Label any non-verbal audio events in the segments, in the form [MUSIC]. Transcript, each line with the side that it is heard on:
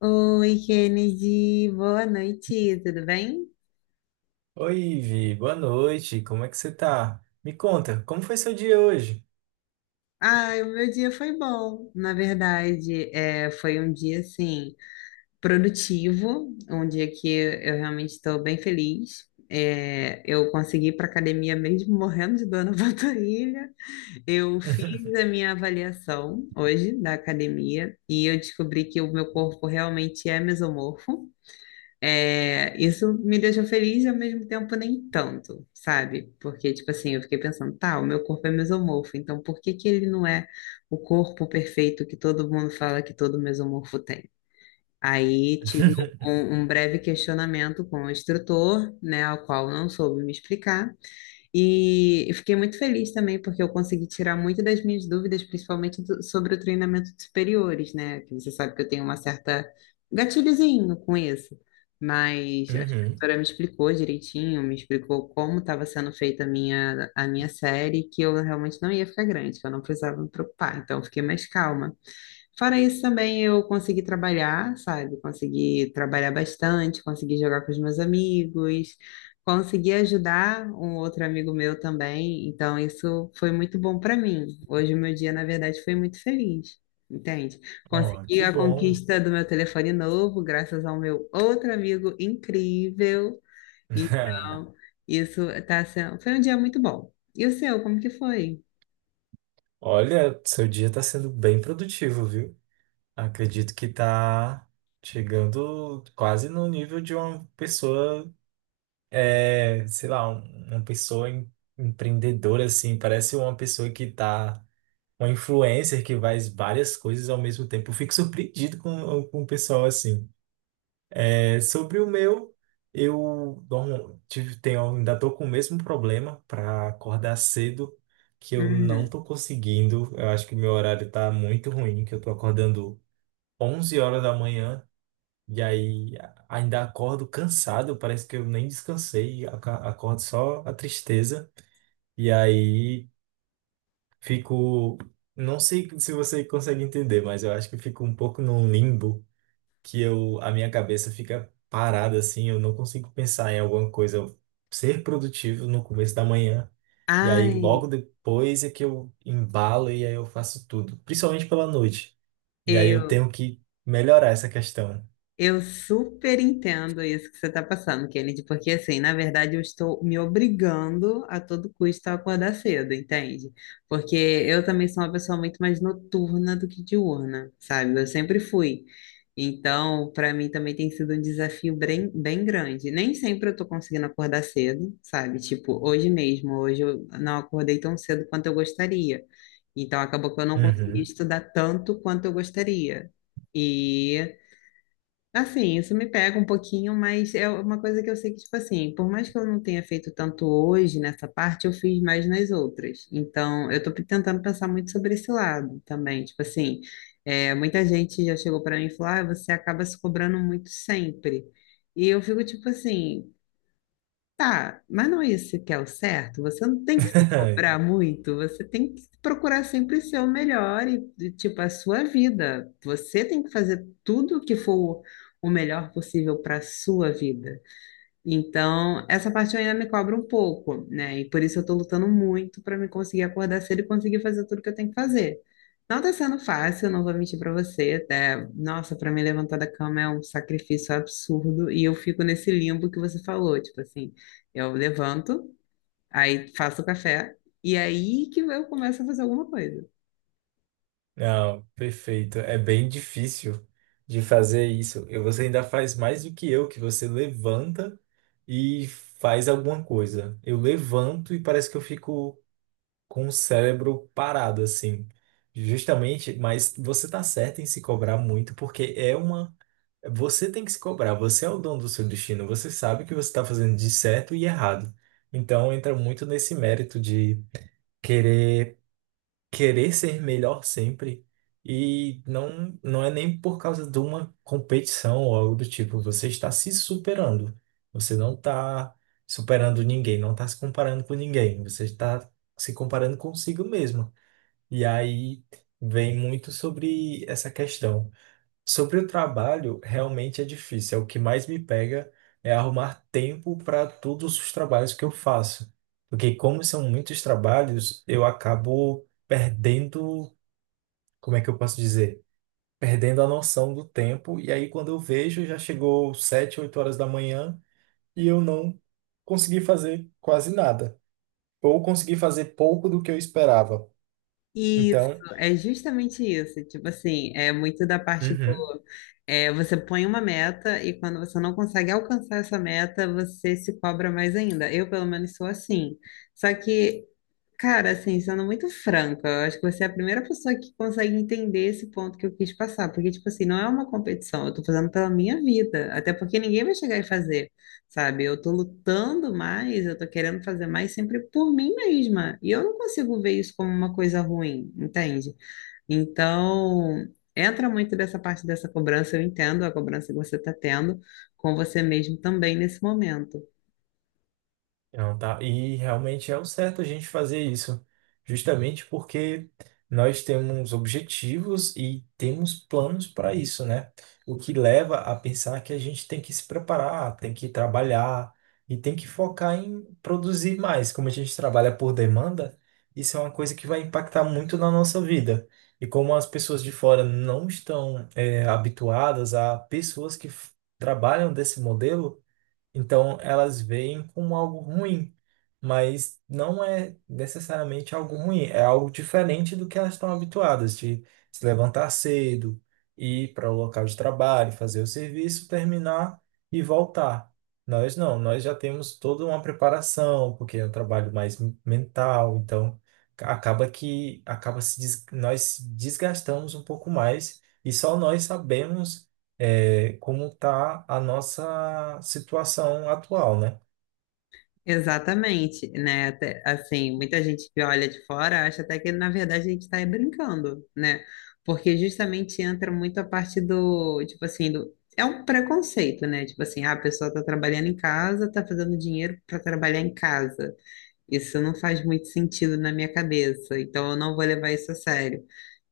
left: Oi, Kennedy, boa noite, tudo bem?
right: Oi, Vi, boa noite. Como é que você tá? Me conta, como foi seu dia hoje?
left: Ai, o meu dia foi bom, na verdade, é, foi um dia, assim, produtivo, um dia que eu realmente estou bem feliz. É, eu consegui ir para academia mesmo morrendo de dor na [LAUGHS] panturrilha, eu fiz a minha avaliação hoje da academia e eu descobri que o meu corpo realmente é mesomorfo. É, isso me deixou feliz e ao mesmo tempo nem tanto, sabe? Porque, tipo assim, eu fiquei pensando, tá, o meu corpo é mesomorfo, então por que que ele não é o corpo perfeito que todo mundo fala que todo mesomorfo tem? Aí tive
right: [LAUGHS]
left: um breve questionamento com o instrutor, né, ao qual eu não soube me explicar. E eu fiquei muito feliz também, porque eu consegui tirar muito das minhas dúvidas, principalmente sobre o treinamento de superiores, né? Que você sabe que eu tenho uma certa gatilhozinho com isso. Mas a
right: Uhum.
left: instrutora me explicou direitinho, me explicou como estava sendo feita a minha série, que eu realmente não ia ficar grande, que eu não precisava me preocupar. Então, eu fiquei mais calma. Fora isso, também eu consegui trabalhar, sabe? Consegui trabalhar bastante, consegui jogar com os meus amigos, consegui ajudar um outro amigo meu também. Então, isso foi muito bom para mim. Hoje, o meu dia, na verdade, foi muito feliz, entende?
right: Oh,
left: Consegui
right: que
left: a
right: bom.
left: conquista do meu telefone novo, graças ao meu outro amigo incrível.
right: [LAUGHS]
left: Então, isso tá sendo... foi um dia muito bom. E o seu, como que foi?
right: Olha, seu dia tá sendo bem produtivo, viu? Acredito que tá chegando quase no nível de uma pessoa, é, sei lá, uma pessoa empreendedora, assim. Parece uma pessoa que tá, uma influencer que faz várias coisas ao mesmo tempo. Eu fico surpreendido com o pessoal assim. É, sobre o meu, eu ainda estou com o mesmo problema para acordar cedo, que eu não
left: Uhum.
right: estou conseguindo. Eu acho que meu horário está muito ruim, que eu estou acordando 11 horas da manhã e aí ainda acordo cansado, parece que eu nem descansei, acordo só a tristeza. E aí fico, não sei se você consegue entender, mas eu acho que fico um pouco num limbo que eu, a minha cabeça fica parada assim, eu não consigo pensar em alguma coisa, eu ser produtivo no começo da manhã, e aí logo
left: Ai.
right: depois é que eu embalo e aí eu faço tudo, principalmente pela noite. E aí eu
left: Eu
right: tenho que melhorar essa questão.
left: Eu super entendo isso que você está passando, Kennedy, porque assim, na verdade, eu estou me obrigando a todo custo a acordar cedo, entende? Porque eu também sou uma pessoa muito mais noturna do que diurna, sabe? Eu sempre fui. Então, para mim também tem sido um desafio bem, bem grande. Nem sempre eu estou conseguindo acordar cedo, sabe? Tipo, hoje mesmo, hoje eu não acordei tão cedo quanto eu gostaria. Então, acabou que eu não consegui
right: Uhum.
left: estudar tanto quanto eu gostaria. E assim, isso me pega um pouquinho, mas é uma coisa que eu sei que, tipo assim, por mais que eu não tenha feito tanto hoje nessa parte, eu fiz mais nas outras. Então, eu tô tentando pensar muito sobre esse lado também. Tipo assim, é, muita gente já chegou para mim e falou, ah, você acaba se cobrando muito sempre. E eu fico tipo assim, tá, mas não é isso que é o certo. Você não tem que se cobrar
right: [LAUGHS]
left: muito, você tem que procurar sempre ser o melhor e, tipo, a sua vida. Você tem que fazer tudo o que for o melhor possível para a sua vida. Então, essa parte ainda me cobra um pouco, né? E por isso eu tô lutando muito para me conseguir acordar cedo e conseguir fazer tudo que eu tenho que fazer. Não tá sendo fácil, não vou mentir para você, até, nossa, para me levantar da cama é um sacrifício absurdo e eu fico nesse limbo que você falou, tipo assim, eu levanto, aí faço o café e aí que eu começo a fazer alguma coisa.
right: Não, perfeito. É bem difícil de fazer isso. E você ainda faz mais do que eu, que você levanta e faz alguma coisa. Eu levanto e parece que eu fico com o cérebro parado, assim. Justamente, mas você tá certo em se cobrar muito, porque é uma. Você tem que se cobrar, você é o dono do seu destino, você sabe que você está fazendo de certo e errado. Então entra muito nesse mérito de querer querer ser melhor sempre. E não, não é nem por causa de uma competição ou algo do tipo. Você está se superando. Você não está superando ninguém, não está se comparando com ninguém. Você está se comparando consigo mesmo. E aí vem muito sobre essa questão. Sobre o trabalho, realmente é difícil. É o que mais me pega é arrumar tempo para todos os trabalhos que eu faço. Porque como são muitos trabalhos, eu acabo perdendo, como é que eu posso dizer? Perdendo a noção do tempo. E aí quando eu vejo, já chegou 7, 8 horas da manhã e eu não consegui fazer quase nada. Ou consegui fazer pouco do que eu esperava.
left: Isso,
right: Então,
left: é justamente isso, tipo assim, é muito da parte
right: uhum.
left: do... é, você põe uma meta e quando você não consegue alcançar essa meta, você se cobra mais ainda. Eu, pelo menos, sou assim. Só que, cara, assim, sendo muito franca, eu acho que você é a primeira pessoa que consegue entender esse ponto que eu quis passar. Porque, tipo assim, não é uma competição, eu tô fazendo pela minha vida. Até porque ninguém vai chegar e fazer, sabe? Eu tô lutando mais, eu tô querendo fazer mais sempre por mim mesma. E eu não consigo ver isso como uma coisa ruim, entende? Então, entra muito dessa parte dessa cobrança, eu entendo a cobrança que você está tendo com você mesmo também nesse momento.
right: Não, tá. E realmente é o certo a gente fazer isso, justamente porque nós temos objetivos e temos planos para isso, né? O que leva a pensar que a gente tem que se preparar, tem que trabalhar e tem que focar em produzir mais. Como a gente trabalha por demanda, isso é uma coisa que vai impactar muito na nossa vida. E como as pessoas de fora não estão, habituadas a pessoas que trabalham desse modelo, então elas veem como algo ruim, mas não é necessariamente algo ruim, é algo diferente do que elas estão habituadas de se levantar cedo, ir para o local de trabalho, fazer o serviço, terminar e voltar. Nós não, nós já temos toda uma preparação, porque é um trabalho mais mental, então acaba que acaba se des- nós se desgastamos um pouco mais e só nós sabemos é, como está a nossa situação atual, né?
left: Exatamente, né? Até, assim, muita gente que olha de fora acha até que, na verdade, a gente está brincando, né? Porque justamente entra muito a parte do, tipo assim, do, é um preconceito, né? Tipo assim, ah, a pessoa está trabalhando em casa, está fazendo dinheiro para trabalhar em casa. Isso não faz muito sentido na minha cabeça, então eu não vou levar isso a sério.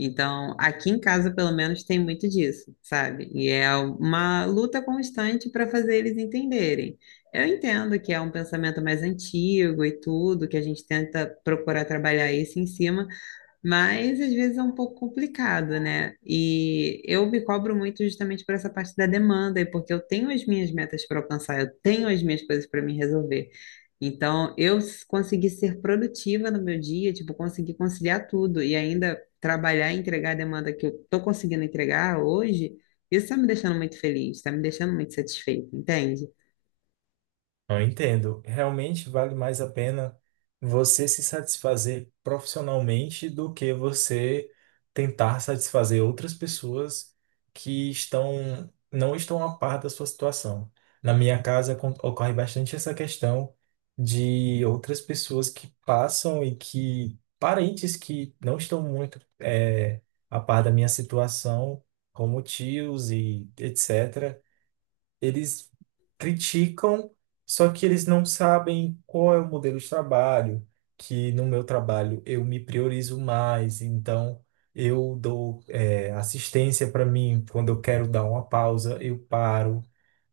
left: Então, aqui em casa, pelo menos, tem muito disso, sabe? E é uma luta constante para fazer eles entenderem. Eu entendo que é um pensamento mais antigo e tudo, que a gente tenta procurar trabalhar isso em cima, mas às vezes é um pouco complicado, né? E eu me cobro muito justamente por essa parte da demanda, e porque eu tenho as minhas metas para alcançar, eu tenho as minhas coisas para me resolver. Então, eu consegui ser produtiva no meu dia, tipo, consegui conciliar tudo e ainda trabalhar e entregar a demanda que eu tô conseguindo entregar hoje, isso está me deixando muito feliz, está me deixando muito satisfeita, entende?
right: Eu entendo. Realmente vale mais a pena você se satisfazer profissionalmente do que você tentar satisfazer outras pessoas que estão não estão a par da sua situação. Na minha casa ocorre bastante essa questão de outras pessoas que passam e que parentes que não estão muito a par da minha situação, como tios e etc. Eles criticam, só que eles não sabem qual é o modelo de trabalho, que no meu trabalho eu me priorizo mais, então eu dou, é, assistência para mim, quando eu quero dar uma pausa, eu paro.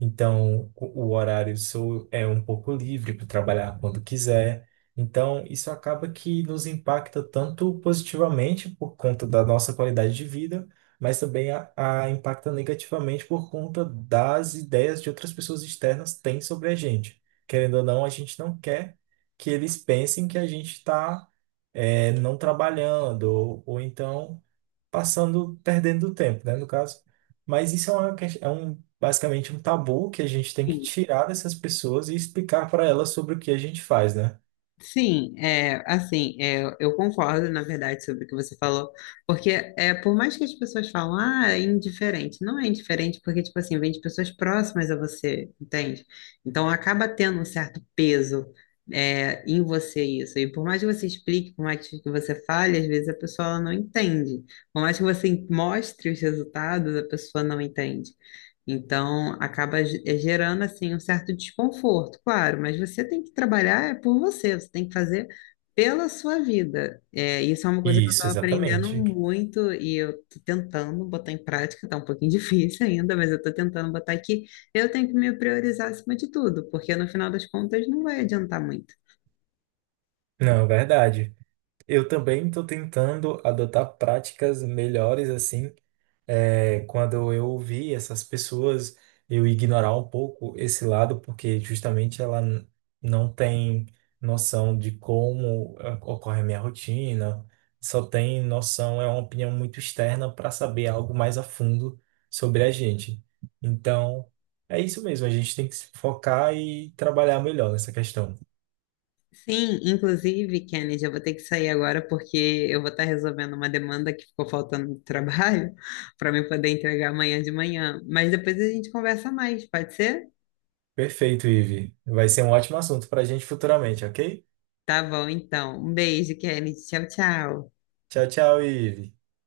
right: Então, o horário seu é um pouco livre para trabalhar quando quiser. Então, isso acaba que nos impacta tanto positivamente por conta da nossa qualidade de vida, mas também a impacta negativamente por conta das ideias de outras pessoas externas têm sobre a gente. Querendo ou não, a gente não quer que eles pensem que a gente está, não trabalhando, ou então passando, perdendo tempo, né, no caso. Mas isso é uma, ques- é um, basicamente um tabu que a gente tem que tirar dessas pessoas e explicar para elas sobre o que a gente faz, né?
left: Sim, é, assim, é, eu concordo, na verdade, sobre o que você falou, porque é, por mais que as pessoas falam, ah, é indiferente, não é indiferente porque, tipo assim, vem de pessoas próximas a você, entende? Então, acaba tendo um certo peso, é, em você isso, e por mais que você explique, por mais que você fale, às vezes a pessoa ela não entende, por mais que você mostre os resultados, a pessoa não entende. Então, acaba gerando assim um certo desconforto, claro, mas você tem que trabalhar é por você, você tem que fazer pela sua vida. É, isso é uma coisa que eu
right: Isso,
left: estou aprendendo
right: exatamente.
left: muito e eu estou tentando botar em prática, está um pouquinho [LAUGHS] difícil ainda, mas eu estou tentando botar aqui. Eu tenho que me priorizar acima de tudo, porque no final das contas não vai adiantar muito.
right: Não, é verdade. Eu também estou tentando adotar práticas melhores, assim, é, quando eu ouvi essas pessoas, eu ignorar um pouco esse lado, porque justamente não tem noção de como ah, ocorre a minha rotina, só tem noção, é uma opinião muito externa para saber algo mais a fundo sobre a gente. Então, é isso mesmo, a gente tem que se focar e trabalhar melhor nessa questão.
left: Sim, inclusive, Kennedy, eu vou ter que sair agora porque eu vou estar resolvendo uma demanda que ficou faltando no trabalho [LAUGHS] para me poder entregar amanhã de manhã. Mas depois a gente conversa mais, pode ser?
right: Perfeito, Ive. Vai ser um ótimo assunto para a gente futuramente, ok?
left: Tá bom, então. Um beijo, Kennedy. Tchau, tchau.
right: Tchau, tchau, Ive.